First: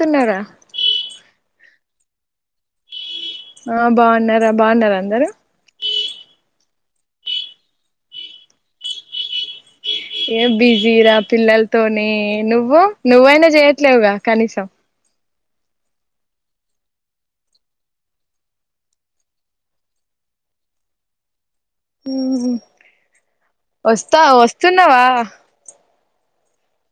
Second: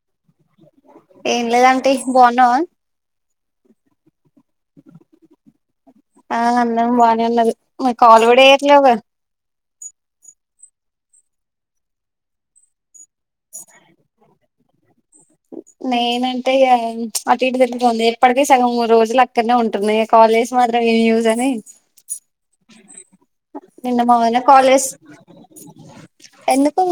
తున్నారా ఏం లేదాంటి బాగున్నవ ఆహ్ బాగున్నారా బాగున్నారా అందరు. ఆ బానే ఉన్నారు నువ్వు కాల్ కుడా చేయట్లేవు కదా. ఏం బిజీరా పిల్లలతోని నువ్వు నువ్వైనా చేయట్లేవుగా కనీసం. నేనంటే ఇగ ప్చ్ అటు ఇటు తిరుగుతోంది ఎప్పటికి సగం మూడు రోజులు అక్కడనే ఉంటున్నయి కాలేజ్ మాత్రం. ఎమ్ యుజాని. ఉమ్మ్ నిన్న మా వస్తా వదిన కాల్ చేసి వస్తున్నావా. ఎందుకు.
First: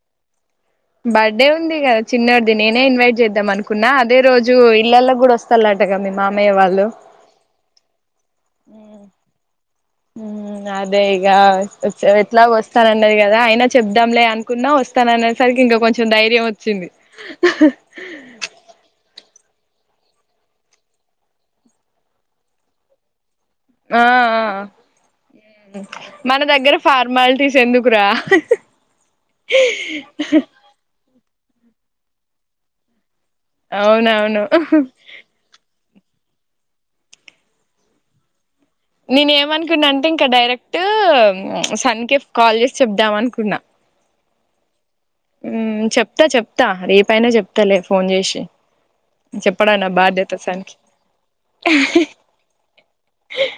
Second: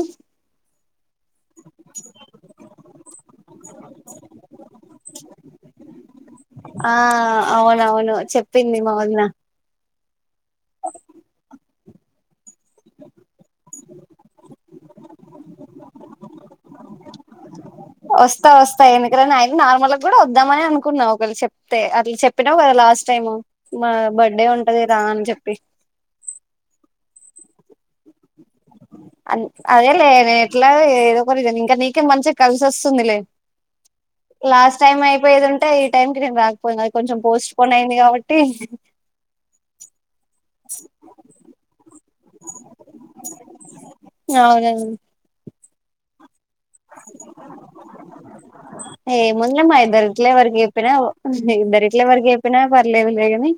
బర్త్డే ఉంది కదా చిన్నోడిది నేనే ఇన్వైట్ చేద్దాం అనుకున్నా అదే రోజు ఇళ్లల్లోకి కూడా వస్తాలటగా. మీ మామయ్య వాళ్ళు. ఆ అవునవును చెప్పింది మా వదిన. ఉమ్ అదే ఈగా ఎట్లా పెట్టు. ఎట్లాగొ వస్తానన్నది కదా అయినా చెప్దాంలే అనుకున్నా వస్త. తన అనే సరికి ఇంకా కొంచెం ధైర్యం వచ్చింది. వస్త వస్త ఎందుకురాను ఆయిన నార్మల్గా కూడా వద్దామని అనుకున్నా ఒకవేళ చెప్తే అట్ల చెప్పినవు కదా. Last time. మా ఆహ్ బర్త్డే ఆహ్ ఉంటది రా అని చెప్పి మన దగ్గర ఫా. పర్మలిటీస్ ఎందుకురా. అదేలే నేను ఎట్లాగొ ఏదో ఒకరినీ ఇంకా నీకే మంచిగా కలిసోస్తుందిలే. లాస్ట్ అవునవును టైమ్ అయిపోయేదుంటే. టైం కి నేను రాకపోయిన అది కొంచెం పోస్ట్ పోనైయింది కాబట్టి. నేను ఏమనుకున్న అంటే ఇంకా డైరెక్ట్ సన్కెఫ్. కాల్ చేసి చెప్దాం అనుకున్నా. అవునండి. ఉమ్ చెప్తా చెప్తా రేపైనా చెప్తలే ఫోన్ చేసి. ఏముందిలే చెప్పడం మా నా ఇద్దరిట్ల బాధ్యత ఎవరికి సన్కి చెప్పిన ఇద్దరిట్ల ఎవరికి చెప్పిన పర్లేదు లేగని.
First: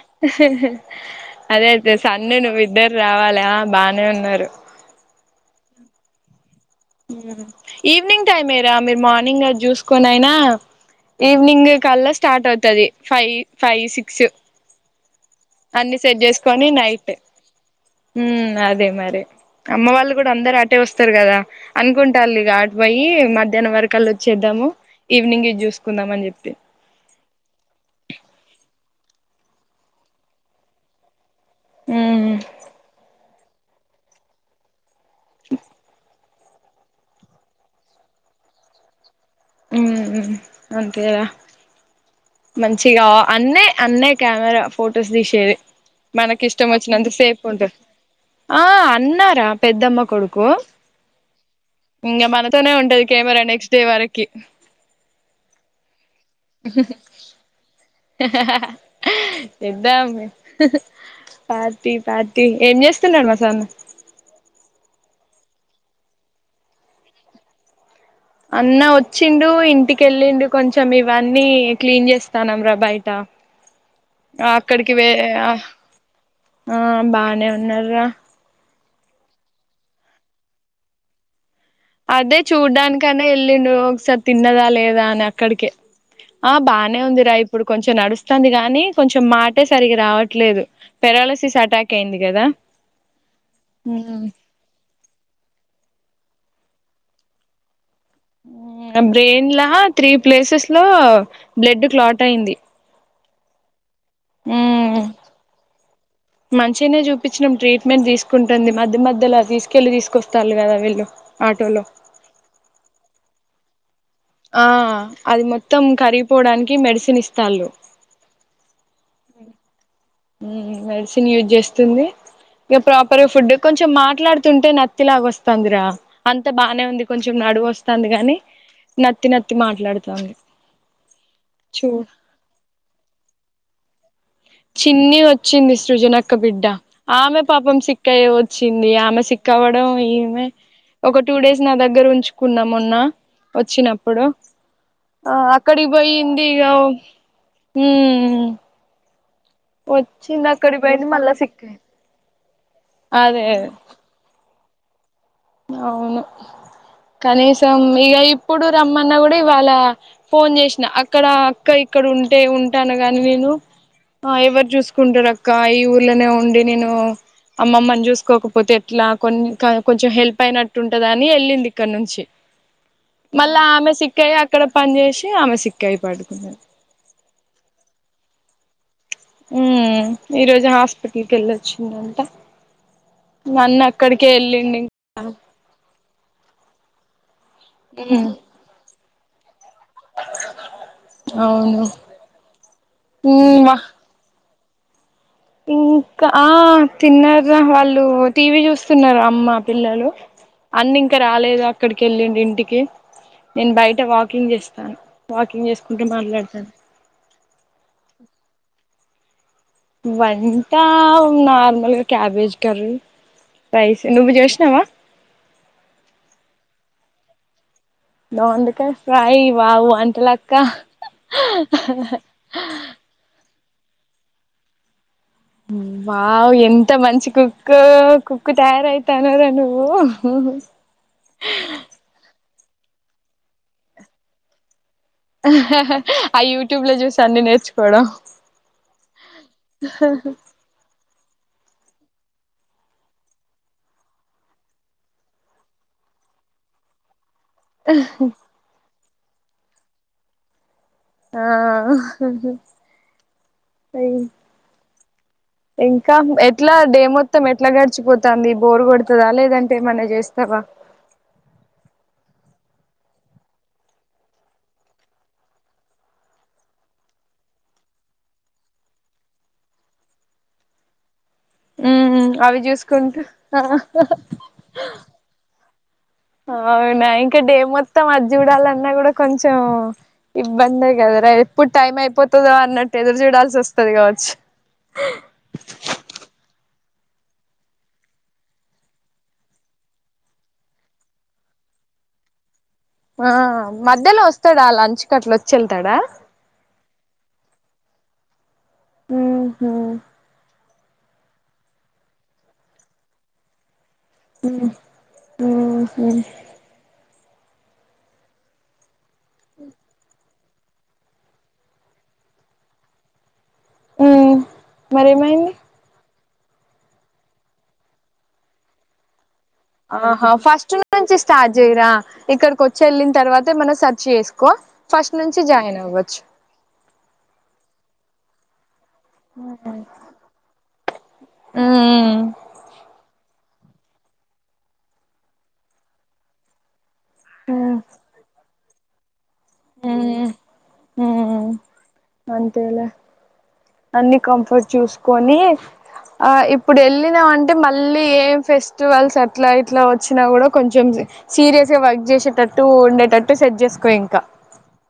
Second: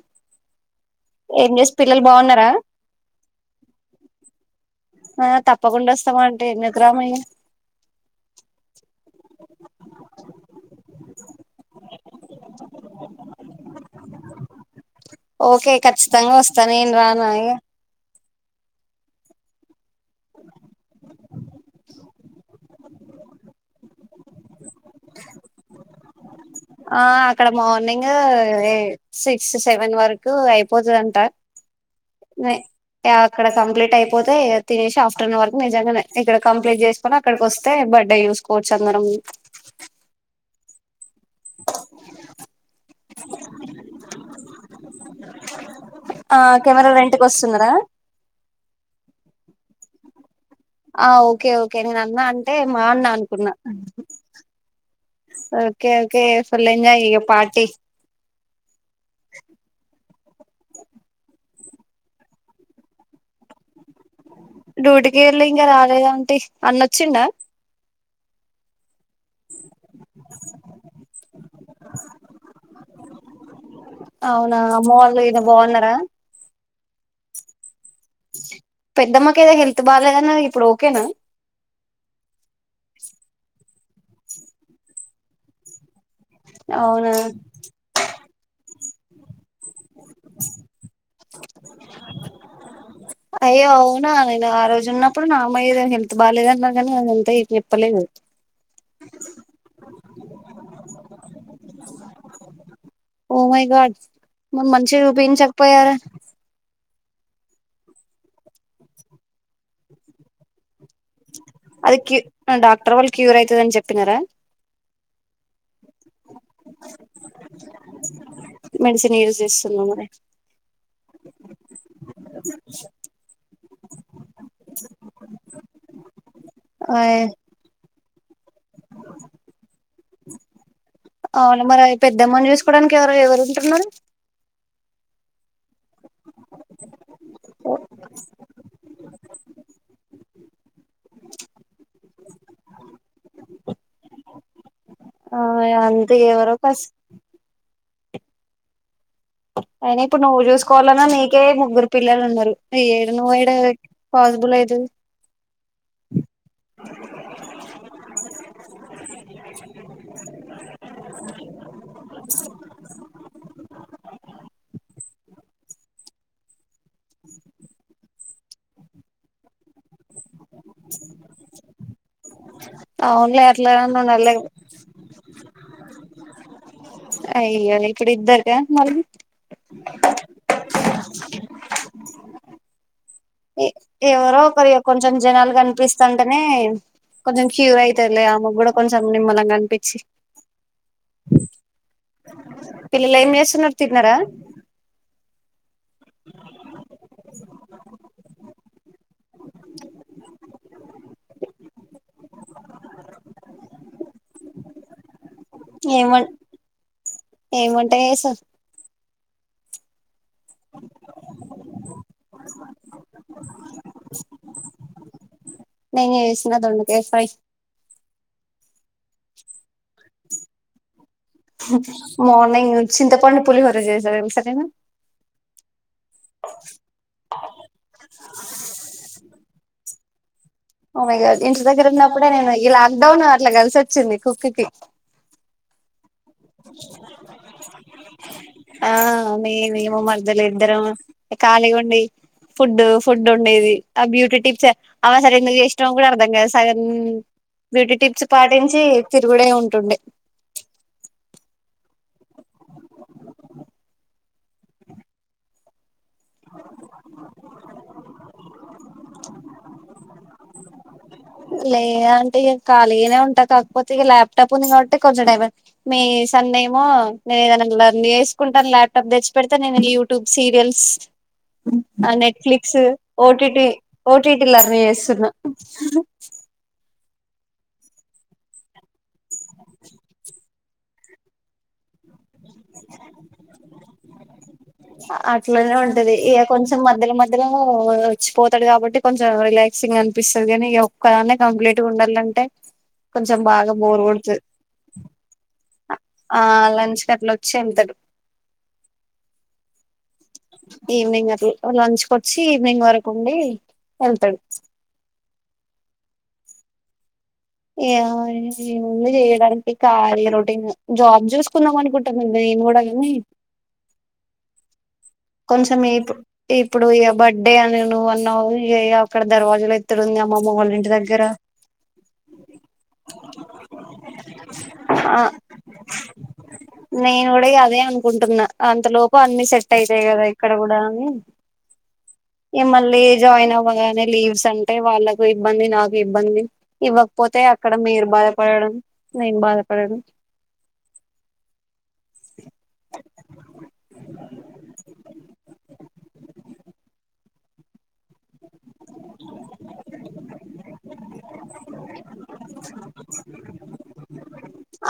అదే అయితే సన్ను నువ్వు ఇద్దరు రావాలి బానే ఉన్నారు. ఆహ్ తప్పకుండా వస్తాము అంటే ఎందుకు రాము ఇగ. ఈవినింగ్ టైమేరా మీరు మార్నింగ్ గది చూసుకోనైనా. ఈవినింగ్ కల్లా స్టార్ట్ అవుతది ఫైవ్ ఫైవ్ సిక్స్. ఓకే అన్ని సెట్ ఖచ్చితంగా వస్తా చేసుకొని నేను నైట్ రానా ఇగ ఉమ్ అదే మరి. అమ్మ వాళ్ళు కూడా అందరు ఆటే వస్తారు కదా అనుకుంటారులే ఇగ. పోయి మధ్యాహ్నం వరకల్లా వచ్చేద్దాము ఈవినింగ్ ఇది చూసుకుందాం అని చెప్పి. ఆహ్ అక్కడ మార్నింగ్ సిక్స్ సెవెన్ వరకు అయిపోతదంట. ఉమ్ నే అక్కడ కంప్లీట్ అయిపోతే ఇగ తినేసి ఆఫ్టర్నూన్ వరకు నిజంగానే. ఇక్కడ కంప్లీట్ చేసుకొని అక్కడికొస్తే బడ్డే చూసుకోవచ్చు అందరం. ఉమ్ అంతే గా. మంచిగా అన్నే అన్నే కెమెరా ఫొటోస్ తీసేది. ఆ మనకి ఇష్టం కెమెరా వచ్చినంత రెంట్ కి సేపు వస్తున్నారా ఉంటాడు ఆహ్ అన్నరా పెద్దమ్మ కొడుకు. ఆహ్ ఓకే ఓకే నేను అన్న ఇంగ అంటే మనతోనే మా ఉంటది అన్న కెమెరా అనుకున్నా. నెక్స్ట్ డే వరకి ఓకే ఓకే ఫుల్ ఎంజాయ్ ఇగ పార్టీ ఇద్దమ్ పార్టీ పార్టీ ఏం చేస్తున్నడు మా సన్న డ్యూటీ కేళ్ళి ఇంకా రాలేదంటి అన్నొచ్చిండ అన్న ఒ వచ్చిండు ఇంటికెళ్ళిండు కొంచెం ఇవన్నీ క్లీన్ చేస్తానంరా బయట. ఆహ్ అవునా అమ్మ అక్కడికి వే వాళ్ళు ఈయన ఆహ్ బాగున్నారా బానే ఉన్నారు రా. పెద్దమ్మకి ఏదో హెల్త్ బాగాలేదన్నరు ఇప్పుడు ఓకేనా. అదే చూడ్డానికన్నే వెళ్ళిండు ఒకసారి తిన్నదా లేదా అని అక్కడికే. ఆహ్ బానే అవునా ఉందిరా ఇప్పుడు కొంచెం నడుస్తుంది గాని. కొంచెం మాటే సరికి రావట్లేదు పెరాలిసిస్ అటాక్ అయింది కదా అయ్యో అవునా నేను ఆ రోజు ఉన్నప్పుడు నార్మల్ గా ఎదో హల్ ల్త్ బాలేదన్నారు కానీ అది అంతా చెప్పలేదు బ్రెయిన్ లా త్రీ ప్లేసెస్ లో బ్లడ్ క్లాట్ అయింది ఒ మై గాడ్ మరి మంచిగా చూపించకపోయారా మంచిగానే చూపించినాం ట్రీట్మెంట్ తీసుకుంటుంది మధ్య మధ్యలోలా తీసుకెళ్లి తీసుకొస్తాళ్ళు కదా వీళ్ళు ఆటోలో అది క్యూ డాక్టర్ వాళ్ళు క్యూర్ అయితదని చెప్ ఆ అది మొత్తం కరి పోడానికి మెడిసిన్ ఇస్తాళ్ళు మెడిసిన్ యూజ్ చేస్తున్నా మరి మ్ మెడిసిన్ యూజ్ చేస్తుంది ఇగ ప్రాపర్ గా ఫుడ్ కొంచెం మాట్లాడుతుంటే నత్తిలాగోస్తుందిరా అంత బాగానే ఉంది అయ్ కొంచెం నడువోస్ స్థాంది కని నత్తి నత్తి మాట్లాడుతంది అవున మరి అది పెద్దమ్మని చూసుకోవడానికి ఎవరు ఎవరు ఉంటున్నారు చిన్ని ఒ చ్చింది సృజనక్క బిడ్డ ఆమె పాపం సిక్కయ్యే వచ్చింది ఆమె సిక్కవ్వడం ఈమె ఒక టూ డేస్ నా దగ్గర ఉంచుకున్నా మొన్న వచ్చినప్పుడు ఆ అక్కడి అంతే పోయింది ఎవరో ఇగ కస్ హుమ్ అయినా ఇప్పుడు నువ్వు చూసుకోవాలన్నా మళ్ళా నీకే సిక్ అయింది ముగ్గురు పిల్లలున్నారు ఏడ అదే నువ్వేడ అదే పాసిబుల్ ఐతది అవును కనీసం ఇగ ఇప్పుడు రమ్మన్న కూడా ఇవాళ ఫోన్ చేసిన అక్కడ అక్క ఇక్కడ ఉంటే ఉంటాన గాని నిను ఎవరు చూస్ కుంటారక్క ఈ ఊర్లనే ఉండి నేను అమ్మమ్మన్ చూసుకోకపోతే ఎట్లా కొన్ కొంచెం హెల్ప్ అయినట్టు ఉంటదని ఎళ్ళింది ఇక్కడి నుంచి అవునులే మళ్ళా ఆమె అట్లాని ఉండాలి సిక్కాయి అక్కడ పని చేేసి ఆమె సిక్కాయి పడుటుకున్నాది అయ్యే ఇప్పుడు ఇద్దరికా మళ్ళి హుమ్ ఈరోజు హాస్పిటల్ కేళ్ళొచ్చిందంట ఎవరో ఒకరిగ కొంచెం జనాలు కనిపిస్తంటేనే కొంచెం క్యూ అయితలే ఆమే కూడా కొంచం నిమ్మలంగని పి చి అవును పిల్లలు ఏం చేస్తున్నారు మా తిన్నారా ఇంకా ఆ తిన్నార్ర వాళ్ళు టీవీ చూస్ స్తున్నారు అమ్మ పిల్లలు అన్న ఇంకా రాలేదు అక్కడికేళ్ళిండు ఇంటికి నేను బయట వాకింగ్ చేస్తాన వాకింగ్ చేసుకుంటు మాట్లాడుతాన ఎం వంటా చేసావ్ వంట నార్మల్గా క్యాబేజ్ కర్రీ రైస్ నువ్వు చేసినవా నేను చేసిన దొండ కాయ ఫ్ దొండకాయ్ ఫ్రేయ్ వావ్ వంటలక్క మార్కింగ్ చింతపండు పులిహోర చేసిన తెలస నికు వావ్ ఎంత మంచి కుక్కో కుక్ తయారైతానవ్ గా నువ్వు మ్ హు ఒ మై గాడ్ ఇంటి దగ్గర ఉన్నప్పుడే నేను ఈ లాక్డౌన్లో అట్లా కలిసోచ్చింది కుక్కిి ఆ యూట్యూబ్ ల చూసి అన్ని నేర్చుకోవడం ఆ కళిగుండి ఫుడ్ ఫుడ్ ఉండేది ఆ బ్యూటీ టిప్స్ అవ్వసలేందుకు చేశినమొ కూడా అర్థం కద్ సగం బ్యూటీ టిప్స్ పాటించి తిరుగుడే ఉంటుండే ఆ అ ఇంకా ఎట్లా డే మొత్తం ఎట్లా గడిచిపోతంది బోరు కొడుతదా లేదంటే ఏమన్నా చేస్తావా లేద ఆంటీ ఇగ ఖాళీగానే ఉంటా కాకపోతే ఇగ ల్యాప్టాప్ ఉంది కాబట్టి కొంచెం టైం మే సన్నేమో నేను ఏదైన లర్న్ వేసుకుంటాను ల్యాప్టాప్ తెచ్చి పేడితే నేను యూట్యూబ్ సీరియల్స్ ఆ ఉమ్ అవి నెట్ఫ్లిక్స్ చూసుకుంటూ ఓటిటి ఓటిటి లర్న్ చేస్తున్నా అవునా ఇంక డే మొత్తం అది చూడాలన్నా గూడా కొంచెం ఇబ్బందే గదారా ఎప్పుడు టైం అయిపోతుందో అన్నట్టు ఎదురు చూడాల్సి వస్తది గావచ్చు మధ్యల మధ్యల వచ్చిపోతాడు కాబట్టి కొంచెం రిలాక్సింగ్ అనిపిస్తది గానీ ఇగ ఒక్కదానే కంప్లె ట్ గా ఉండాలంటే ఆ కొంచెం బాగా బోర్ మధ్యలో కొడుతది వస్తాడా అ లంచ్కట్ల వచ్చి వెళ్తాడా ఆ లంచ్ కట్లా వచ్చి వెళ్తడు మ్ హు ఈవినింగ్ అట్ల లంచ్కొచ్చి ఈవినింగ్ వరకు ఉండి వెళ్తాడు మ్ మ్ హు ఇగ ఏముంది చేయడానికి ఈ కాళీగా రో జాబ్ చూసుకుందాం అనుకుంటున్న నేను గూడా కానీ మ్ కొంచెం ఇప్ ఇప్పుడు ఇగా బర్త్డే అని నువ్ అన్నావ్ ఇగ ఇగ అక్కడ దర్వాజులు ఎత్తుడు ఉంది ఆహా అమ్మమ్మ వాళ్ళ ఫస్ట్ ఇంటి నుంచి దగ్గర స్టార్ట్ జేయిరా ఇక్కడికోచ్చి వెళ్లిన తర్వాత ఏమన్నా సర్చ్ చేస్ సుకో ఫస్ట్ ఆ నుంచి జాయిన్ అవ్వచ్చు నేను గూడా ఇగ అదే అనుకుంటున్నా అంతలోపు అన్ని సెట్ అయి అంతే గదా ఇక్కడ గూడా అని ఉమ్ ఇగ మళ్ళీ జాయిన్ అవ్ వ్వగానే లీవ్స్ అంటే వాళ్లాకు ఇబ్బంది నాకు ఇబ్బంది ఇవ్వకపోతే అక్కడ మీరు భాధ పడడం భాద పడుడు హుమ్ అంతేలే అన్నీ కంఫర్ట్ చూసుకొని ఆ ఇప్పుడేళ్ళినమంటే మళ్ళీ ఏం ఫెస్టివల్స్ అట్లా ఇట్లా వచ్చినా గూడా కొంచెం సీరియస్ గా వర్క్ జేసేటట్టు ఉండేటట్టు సెట్ చేసుకో ఇంకా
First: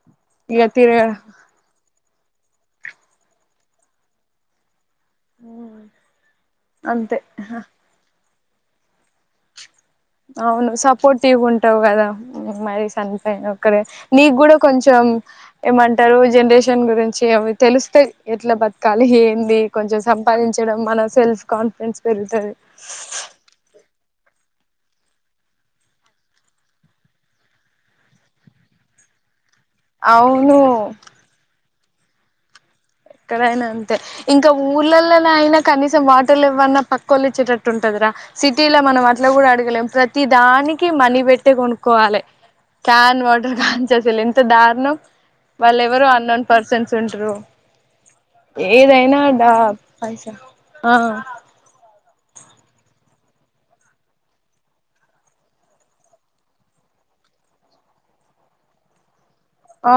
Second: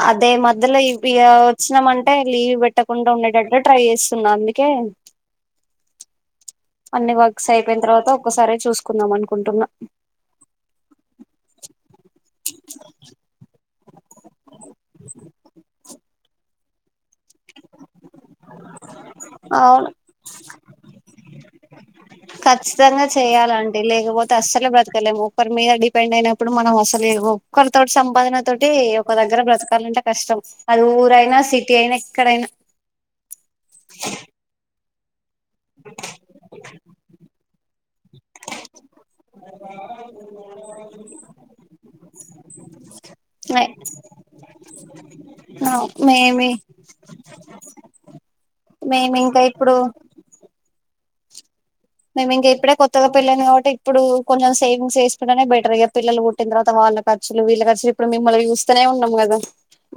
అదే ఇక మధ్యలో తిరగ ఇవిగా వచ్చినామంటే లీవ్ పెట్టకుండా ఉండేటట్టు ట్రై చేస్తున్న అందుకే అన్ని అంతే వర్క్స్ అయిపోయిన తర్వాత ఒక్కసారే చూసుకుందాం అనుకుంటున్న అవును సపోర్టివ్ ఉంటావ్ గదా మరి సన్ అయినోక్కడే నీ గూడా కొంచెం హు ఏమంటారు జనరేషన్ గురించి అవి తెలిస్తే ఎట్లా బతకాలి ఏంది అవును కొంచెం సంపాదించడం మన సెల్ఫ్ కాన్ఫిడెన్స్ పెరుగుతది ఖచ్చితంగా చెయ్యాలంటి లేకపోత్ అస్సలే బ్రతకలేము ఒక్కరి మీద డిపెండ్ అయినప్పుడు మనం అసలేవొక్కల తోటి సంపాదన తోటి ఒక దగ్గర బ్రత్ కలంటే కష్టం అవును అది ఊరైనా సిటీ అయినా ఎక్కడైనా ఎక్కడైనా అంతే ఇంకా ఊర్లాల్లానైన కనీసం వాటర్ లెవ్వన్నా పక్కోలు ఇచ్చే టట్ టుంటదిర సిటీలో మనం అట్లా గూడా అడుగలేం ప్రతి దానికి మనీ పెట్టే కోనుక్కోవాలే క్యాన్ వాటర్ కాంచి అసలు ఎంత దారుణం వాళ్లేవరో అన్నోన్ మేమి పర్సన్స్ ఉంట్రు మేము ఏదైనా ఇంకా దా ఇప్పుడు పైసా ఆ మేము ఇంక ఇప్పుడే కొత్తగా పెళ్ళైంది కాబట్టి ఇప్పుడు కొంచెం సేవింగ్స్ వేసుకునే బెటర్ ఇగ పిల్లలు పుట్టిన తర్వాత వా ల్లా ఖర్చులు వీళ్ళ ఖర్చులు ఇప్పుడు మిమ్మల్ని జూస్తనే ఉన్నాం గాద ఆ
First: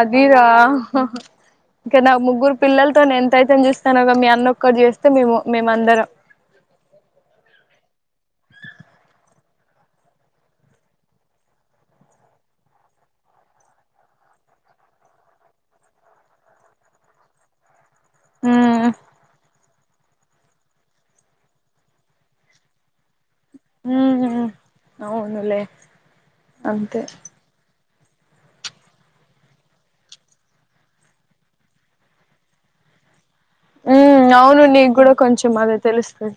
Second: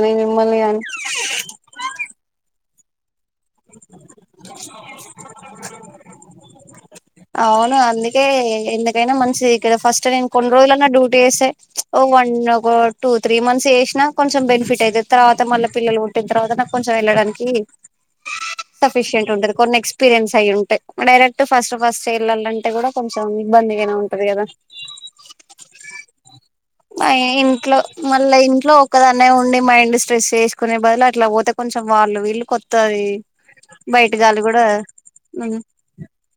అదీరా ఆ ఇంక నా ముగ్గురు పిల్లల్తోనే చూస్తానవ్ గా మీ అన్న ఒక్కడు జేస్తే మేము మేమందరం అవును అందుకే ఎందుకైనా మంచిది కెద ఫస్ట్ నేను కొన్ని రోజులన్నా డ్యూటీ జేస్తే ప్చ్ ఓ వన్ ఒక టూ త్రీ మంత్స్ జేసిన కొంచెం బెన్ ఫిటైయితది తర్వాత మళ్ళ పిల్లలు పుట్టిన తర్వాత నాకు కొంచెం ఏళ్ళడానికి ఉమ్ సఫిషంట్ ఉంటది కొన్ ఎక్స్పీరియన్స్ అయి ఉంటయి డైరెక్ట్ ఫస్ట్ ఫస్ట్ సెళ్లాలుంటే గూడా కోం చం ఇబ్బంది గానే ఉంటది ఉమ్ గదా అవునులే అంతే మా ఇంట్లో మళ్ళా ఇంట్లో ఒక్కదాన్నే ఉండి మైండ్ స్ట్రెస్ జేస్కునే బదులు అట్లా వోతే కొంచెం వాళ్ళు వీళ్ళు కొత్ తది మ్మ్ అవును నీగూడా కొంచెం అదే తెలుస్తది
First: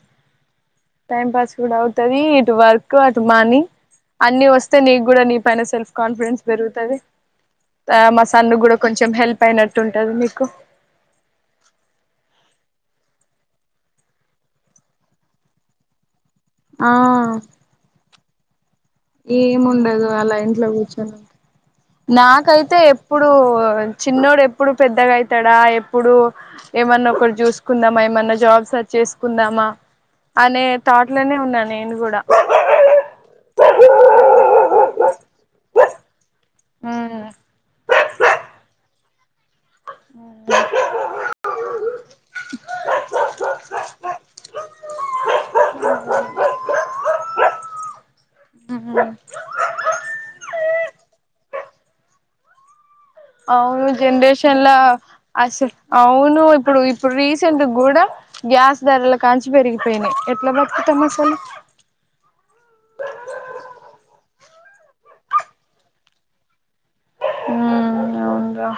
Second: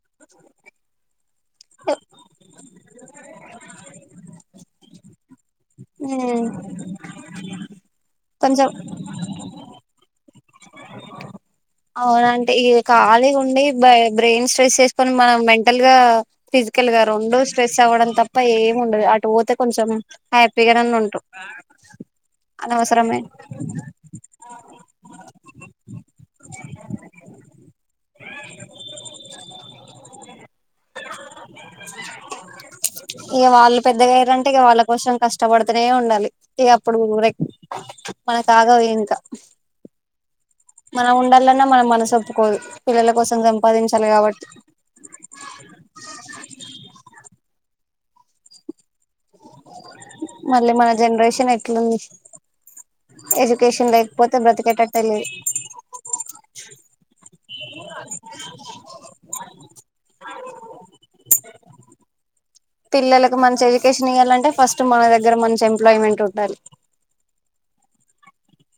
టైం పాస్ కూడావుతది ఇటు వర్క్ అటు మనీ అన్ని ఓస్తే నీ గూడా నీ పైన సెల్ఫ్ కాన్ఫిడెన్స్ బేరుగుతది అ మా సన్ను గూడా కొంచెం హెల్ప్ అయినట్టు ఉంటంది మీ అవునంటే ఇ ఖాళీ ఉండి బై బ్రెయిన్ స్ట్రెస్ చేస్కోని మనం మెంటల్ గా ఆ ఫిజికల్గా రెండు స్ట్రెస్ అవ్వడం తప్ప ఏం ఉండదు అటు వోతే కొంచెం ఏముండదు అలా ఇంట్లో హ్యాపీగాన్న కూర్చొని ఉంటం నాకైతే అనోస్రమైన ఎప్పుడు చిన్నోడు ఎప్పుడు పెద్దగయితా డా ఎప్పుడు ఏమన్నొక్కటి జుస్కుందామా ఏమన్నా జాబ్ సెర్చ్ ఏస్కుందామా అనే తాట్లోనే ఉన్నా నేను గూడ పెద్దగాయిరంటే ఇగ వాళ్ళ కోసం కష్టవడుతానే ఉండాలి ఈగ అప్పుడు ఉమ్ లైక్ మనకగాదు ఇంకా మనం ఉండాలన్నా మన మనసోప్పుకోదు పిల్లల కోసం సంపాదించాలి గాబట్టి ఆహా మళ్ళీ మన జెనరేషన్ ఎట్లుంది అవును ఎడ్యుకేషన్ లేకపోతే జనరేషన్లా బ్రతికేటట్టే లేదు అస్సల్ అవును ఇప్పుడు ఇప్పుడు రీసెంట్ గూడా గ్యాస్ ధరలక్ కాల్చి బేరిగిపోయి ఎట్లా బత్కుతము అసలు పిల్లలకు మంచి ఎడ్యుకేషన్ ఇయాలంటే ఫస్ట్ మన దగ్గర మంచి ఎంప్లాయ్మెంట్ ఉండాలి మ్మ్ అవుండ్రా